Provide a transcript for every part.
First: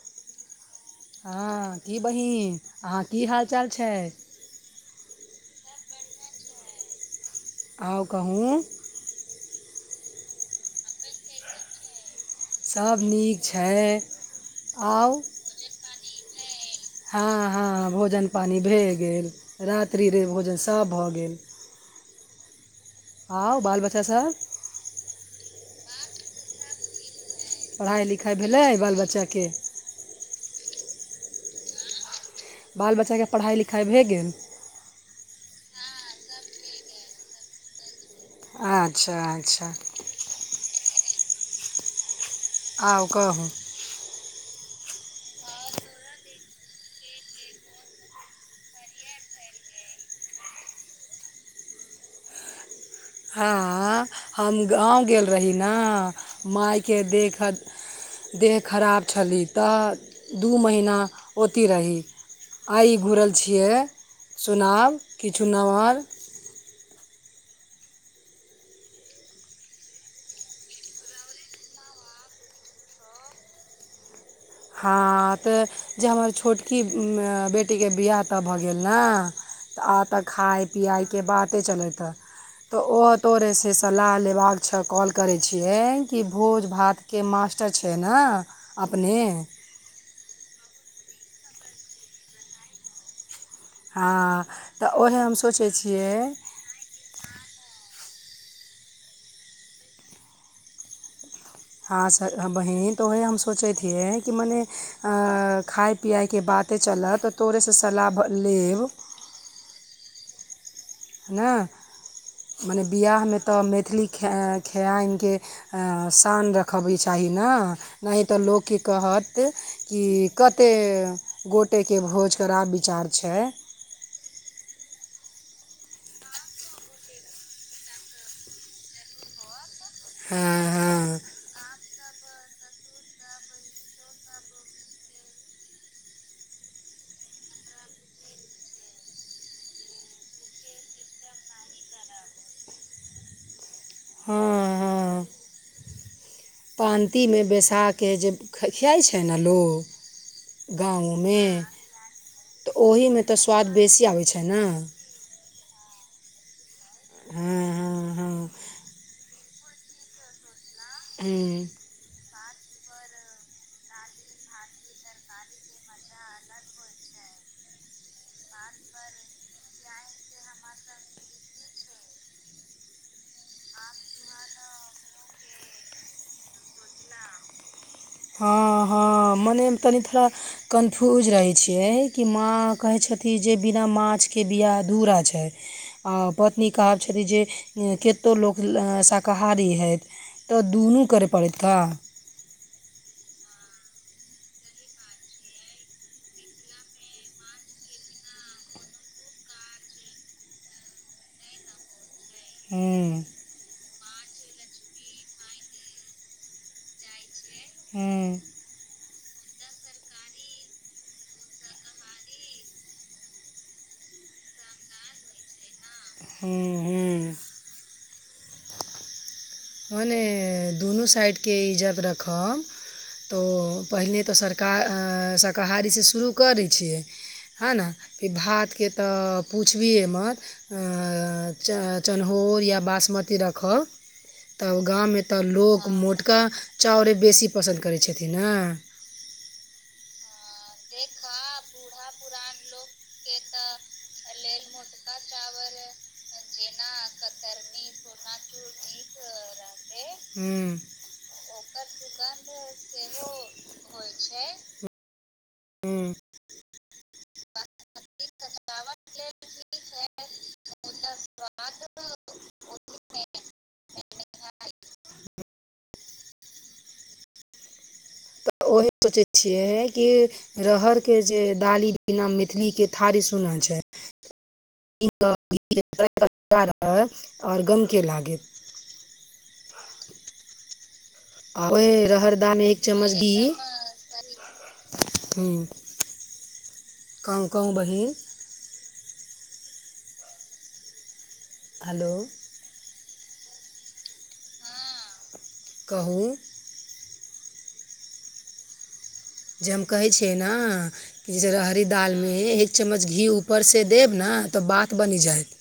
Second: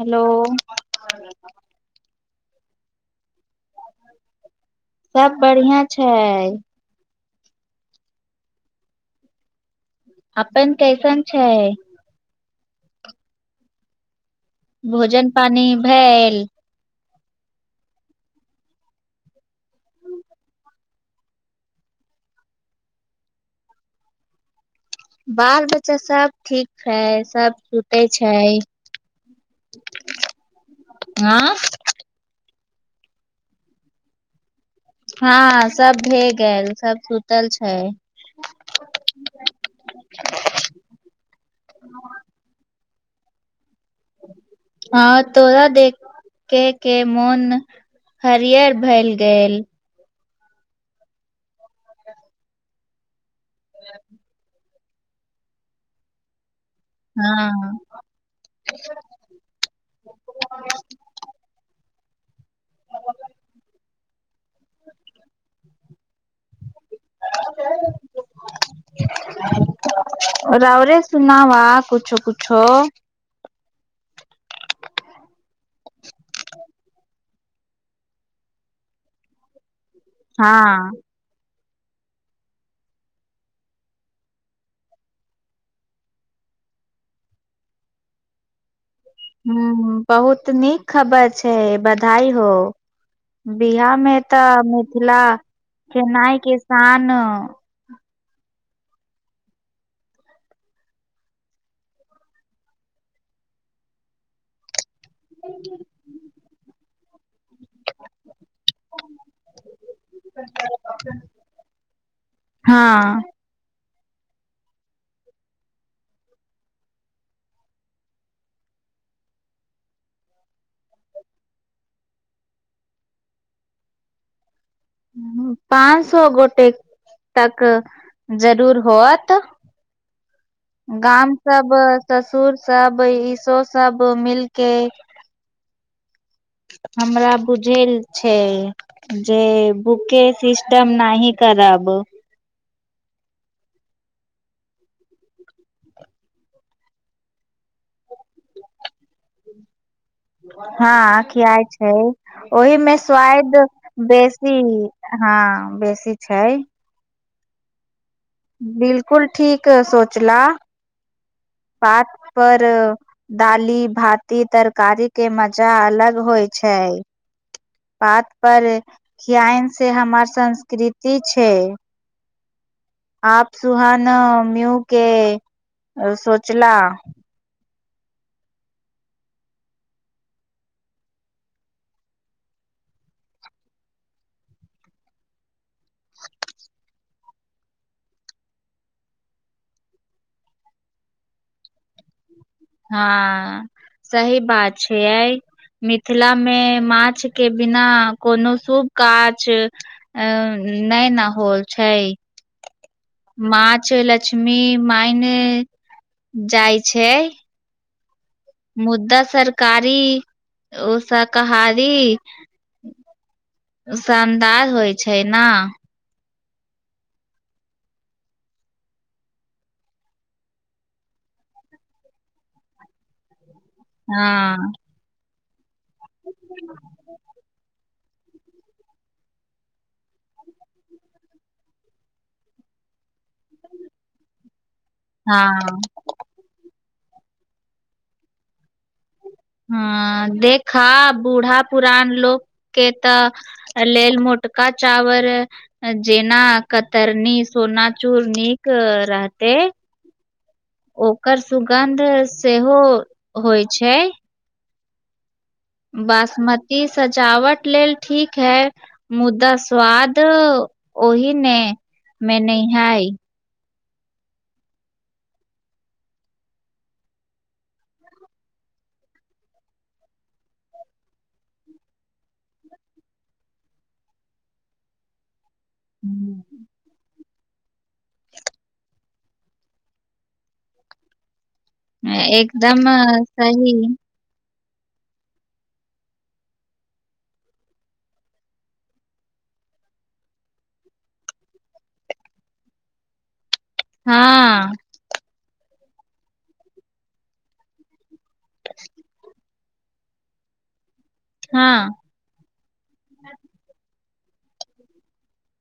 Hello हँ की बहिन अहाँ की हाल चाल छै सभ बढ़िया छै। आउ कहूँ अपन कैसन छै सबनीक छै आउ भोजन पानी भेल हँ हँ, भोजन-पानि भऽ गेल। रातिक भोजन सभ भऽ गेल। हँ बाल बच्चा सर बाल बच्चा सब ठीक छै सब छूतै पढ़ाइ छै लिखाइ भेलै बाल बच्चाके आँ बाल बच्चाके पढ़ाइ लिखाइ भए गेल हँ, सभ भऽ गेल, सभ सुतल छै। अच्छा अच्छा आउ कहू हँ तऽ ओरा देख के के मोन हरियर भऽ गेल। हं, हम गाँव गेल रही ने। माय के देखत हँ देह खराब छली तऽ दू महीना ओती रही आइ घुरल छियै, सुनाउ किछु नम्हर। [inaudible] रावरे सुनाउ, किछु-किछु। हँ तऽ जे हमर छोटकी बेटीके बियाह तऽ भऽ गेल ने तऽ आब तऽ हँ खाय-पियाय के बाते चलैत छै। तऽ ओ तोरेसँ सलाह लेबाक छै कॉल करै छियै कि भोज भात के मास्टर छै ने अपने हूँ बहुत नीक खबर छै बधाई हो बिहार मे हँ तऽ मिथिला ओहे हम सोचै छियै खेनाइ किसान हँ सर बहीन त ओह हम सोचे हे कि मने खाइ पियाइके बाते चलत तोरेसँ सलाह लेब ह है ने मने हँ बियाहमे तऽ मैथिली ख खआन कऽ शान रखबके चाही ने नै तऽ लोक की कहत कि कतेक गोटेके भोज कर आब विचार दे छै पाँच सो गोटे तक जरूर होत हँ हँ गाम सब ब ससुर सब इसो सब मिल के हमरा बुझै छै जे बुके सिस्टम नै खराब हँ हँ पानतीमे बैसा कऽ जे खियाइत छै ने लोक। हँ खियाइ छै तऽ ओहिमे तऽ स्वाइद स्वाद आबै छै बेसी ने हँ बेसी छै हँ हँ हँ बिलकुल ठीक सोचला हं पात पर डाली भात तरकारीक मजा अलग होइत छै। पात पर खियान से हमार संस्कृति छै आप सुहान म्यू के सोचला? हँ हँ मने तनि थरा कन्फ्यूज रहै छियै कि माँ कहै छथिन जे बिना माछके बियाहधूरा छै आ पत्नी कहब छथिन जे केतौ लोक शाकाहारी हथि तऽ दुनू करै पड़ैत का हँ सही बात छै अ मिथिला मे माछ के बिना कोनो शुभ काछ अ नहि न होल छै हू माछ लक्ष्मी माय जाइ छै हूँ मुद्दा सरकारी ओ शाकाही शानदार होइ छै ने हूँ हूँ मने हुनु साइड के इजग रख तरो पहिले त हँ सरकार अं स कहारीसँ शुरू करै छियै है न फ भातके तऽ पुछबहे मत अं चन चनहौल या बासमती रखौ त उ गाम मे त हँ मोटका चाउरे बेसी पसन्द करै छथिन न हँ देखा बूढ़ा पुरान लोक के तऽ लेल मोटका चावर जेना कतरनी सोना चूर नीक रहते हूँ ओकर सुगन्ध सेहो होइत छै। छै बासमती सजावट लेल ठीक है मुदा स्वाद ओहि ने मे नहि हइ तऽ ओही सोचै छियै कि रहरक जे डाली न, मैथिलीक थारी सुन छै। रह आओर गमके लागैत आ रहरदान एक एकदम चम्मच घी सही हू कहूँ कहूँ बहिन हेलो हँ कहू [inaudible] जे हम कहै छियै ने कि जैसे ररि हँ दालि मे चम्मच घी ऊपर से देब ने तऽ बात बनि जायत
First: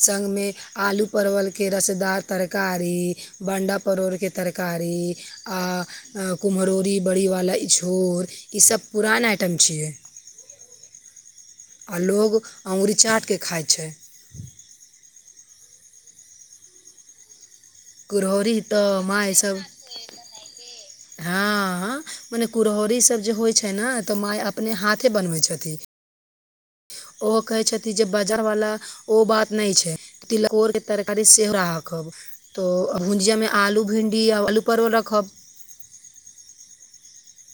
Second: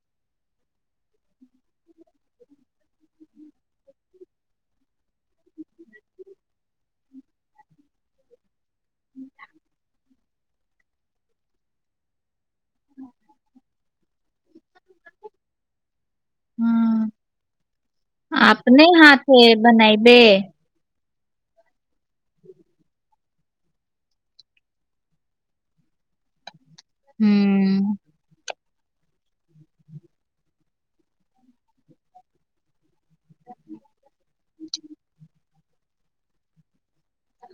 संग मे आलू परवल के रसदार तरकारी बंडा पड़ोड़क तरकारी। आ कुम्हरौरी बड़ीवाला इछोर ईसभ पुरान आइटम छियै आ लोग अंगुरी चाट कऽ खाइत छै ह कुरहड़ि अपने तऽ माइ हाथे सब बनायबे हँ मने कुुरहौरीसभ जे होइत छै ने तऽ माय अपने हाथे बनबैत छथि ओहो कहै छथि हूं जे बाजार वाला ओ बात नहि छै तिलकोर के तरकारी सेहो राखब तऽ भुजियामे आलू भिण्डी आ आलू परोल रखब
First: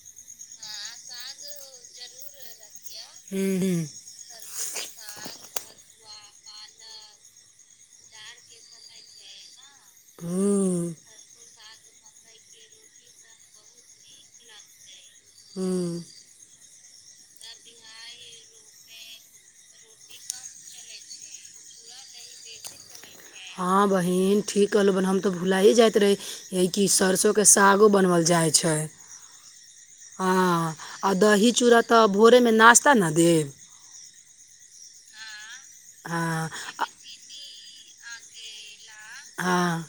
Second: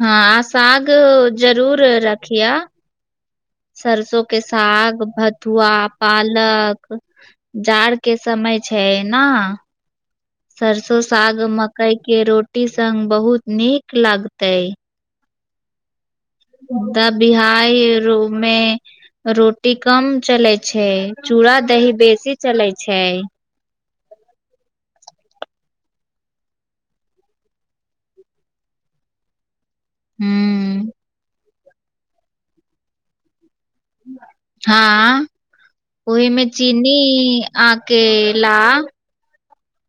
हँ आ साग जरूर रखिए हुं हुं सरसों के साग भथुआ पालक जाड़क समय छै ने, हुं सरसो सागमे। कय के रोटी सग बहुत नीक लागते हँ त बिहार रोमे रोटी कम चलै छै चूड़ा दही बेसी चले छै हँ बहिन, ठीक कहलहुँ, हम तऽ भुलाइ जाइत रही। य कि सरसोकं सागो बनओल जाइ छै हँ हूं आ दही चूड़ा तऽ भोरेमे नाश्ता ने देब हँ, ओहिमे हँ चीनी आके ला। हँ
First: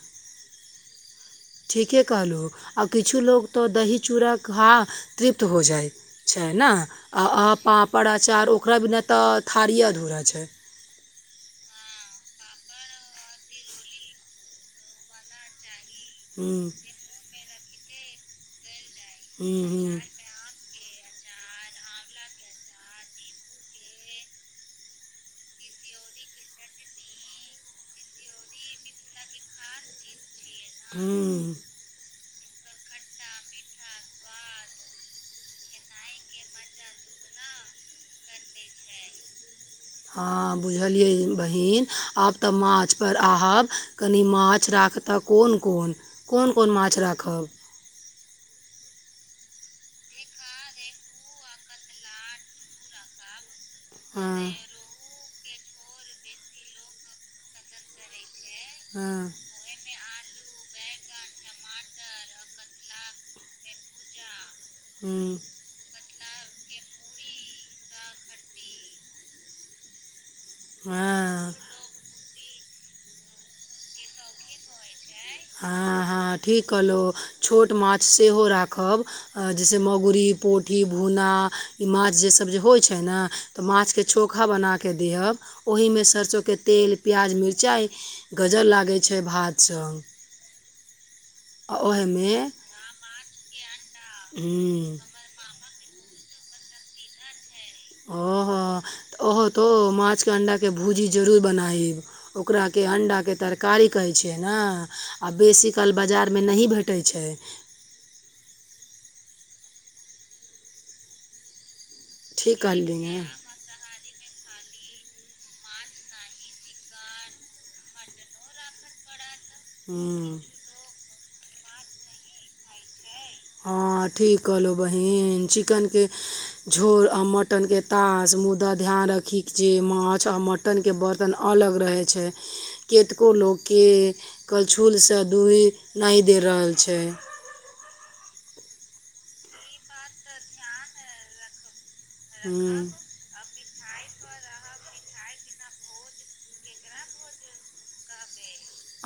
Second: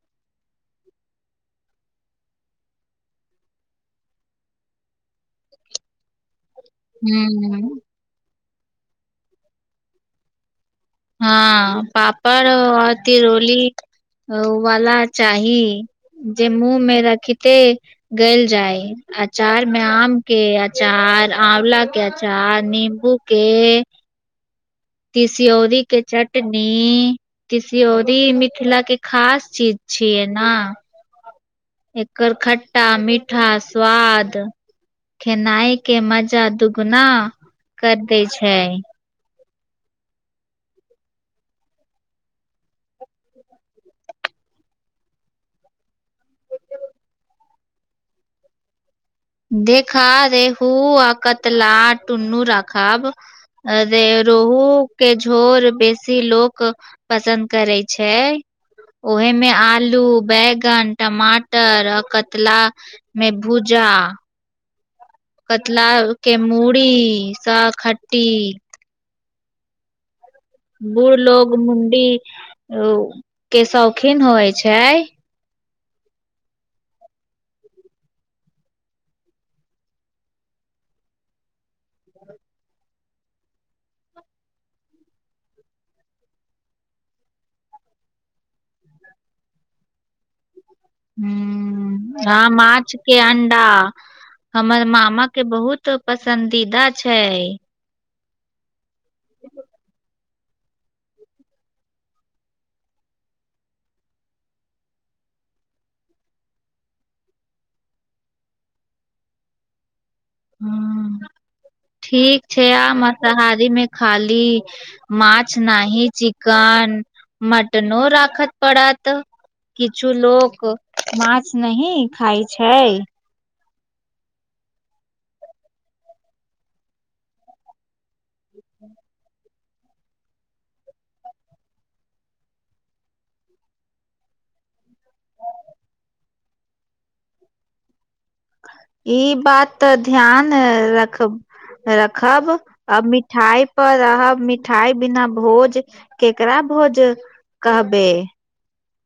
ठीके कहलहुँ आ किछु लोको तऽ दही चूड़ा खा तृप्त हो जाय छै न, आ हूं पापड़-अँचार ओकरा बिना तऽ थारी धुरे छै। हँ पापड़ आ तिरोली वला चाही जे हूँ मुँह मे रखिते गल जाय हूँ अचार मे हूँ आम के अचार आंवला के अचार नीमबू के तिस्योरी के चटनी तसिय्योरी मिथिला के खास चीज छियै ना हूँ एकर खट्टा मीठा स्वाद खेनाय के मजा दुगुना कर दे छै हँ बुझलियै बहीन आब तऽ माछपर आहब कनि माछ राखतह कोन कोन कोन कोन माछ राखब देख खा दे हू आ कतला टुनू रखब अर हँ रोहु के झोर बेसी लोक पसन्द करै छै हँ ओहेमे आलू बैगन टमाटर आ कतला मेभुजा हूँ कतला के मूड़ी सखट्टी बूढ़ हँ लोग मुंडी के शौकीन होइ छै हँ हँ ठीक कहलहुँ छोट माछ सेहो राखब जैसे मगुरी पोठी भुन्ना ई माछ जे सभ जे होइ छै ने तऽ माछके चोखा बनाके दहब ओहिमे सरिसोकं तेल प्याज मिरचाइ गजर लागैत छै भात सब ह ह ओहिमे माछ के अंडा हमर हम्म मामा के बहुत त पसन्दीदा छै ओहो तऽ ओहो तो माछके अंडाके भुजी जरूर बनाइब ओकराके अण्डाके तरकारी कहै छियै ने आ बेसीकाल बाजारमे नै भेटै छै ह ठीक छै आ कहली ने मसाहारी मे खाली मछ नै चिकन मटनो राखत पड़त किछ हम्म लोक माछ नह खाय छै हँ ठीक कहलहु बहीन चिकनके झोर आ मटनके तास मुदा ध्यान राखिक जे माछ आ मट बर्तनके बर्तन अलग रहै छै केतको लोकके करछुलसँ दूहि नहि दे रहल छै ई बात तऽ ध्यान रख रखब अ मि मिठाइ पर रहब मिठाइ बिना भोज केकरा भोज कहबे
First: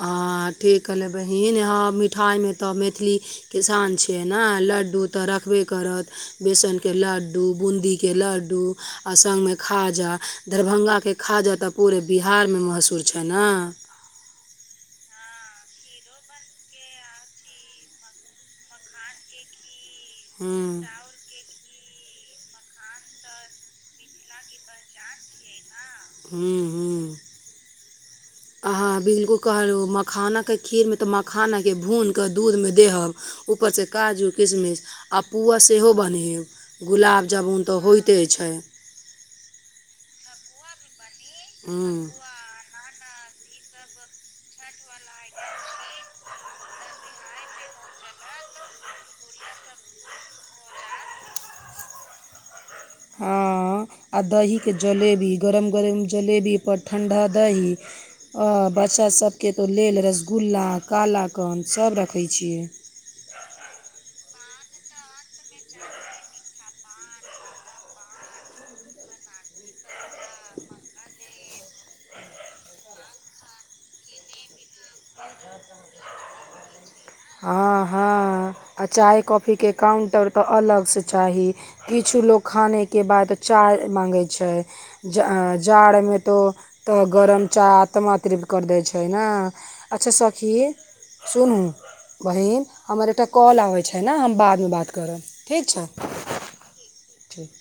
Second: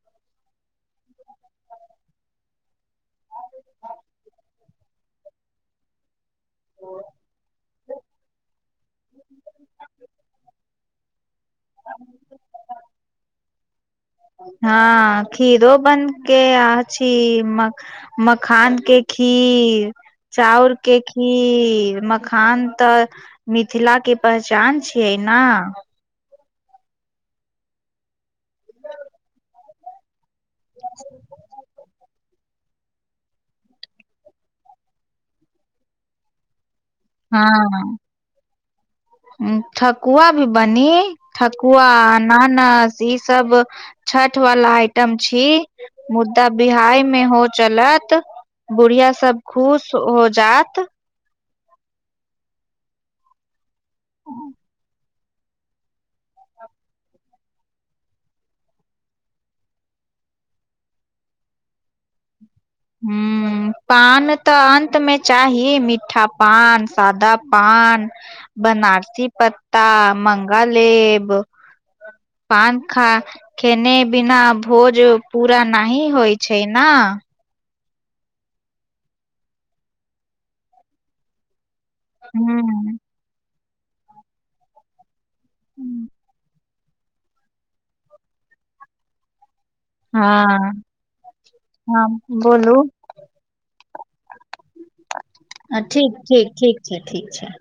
अं ठीक कहलै बहिन हँ मिठाइमे तऽ मैथिली किसान छियै ने लड्डू तऽ रखबे करत बेसनके लड्डू बूदीके लड्डू आ संगमे खाजा दरभङ्गाके खाजा तऽ पूरे बिहारमे मशहूर छै ना हँ खीरो बन के अ छी म मखान के खीर चाउर के खीर म खान तऽ मिथिला के पहचान छियै ना हं हं अहां बिलकुल कहल मखाना खीर मे तऽ मखाना के भुन क दूध मे देहब ऊपर से काजू किशमिश आ पुआ सेहो बन्हेब गुलाब जामुन तऽ हँ होइते छै ठकुआ भी बनी ठकुआ हुँ न न ई सब छठ वला आइटम छी मु त बिआहि मे हो चलत बुढ़िया सब खुश हो जात हँ आ दहीके जलेबी गरम गरम जलेबीपर ठण्ढा दही ह बच्चा सबके तऽ लेल रसगुल्ला काला कान सभ रखै छियै हूं पान तऽ अन्त मे चाही मीठा पान सादा पान बनारसी पत्ता मंगालेब पानखा खेने बिना भोज पूरा नी होइ छै न हँ हँ आ चाय कॉफीके काउं्टर तऽ अलगसँ चाही किछु लोक हूं खानेके बाद चाय मा गे छै जा जाड़मे तऽ तऽ गरम चाह आत्मा त्रृप्त करि दै छै ने अच्छा सखी हँ सुनू हम बहिन बोलू हमर एकटा कॉल आबै छै ने हम बादमे बात करब ठीक छै ठीक ठीक छै ठीक छै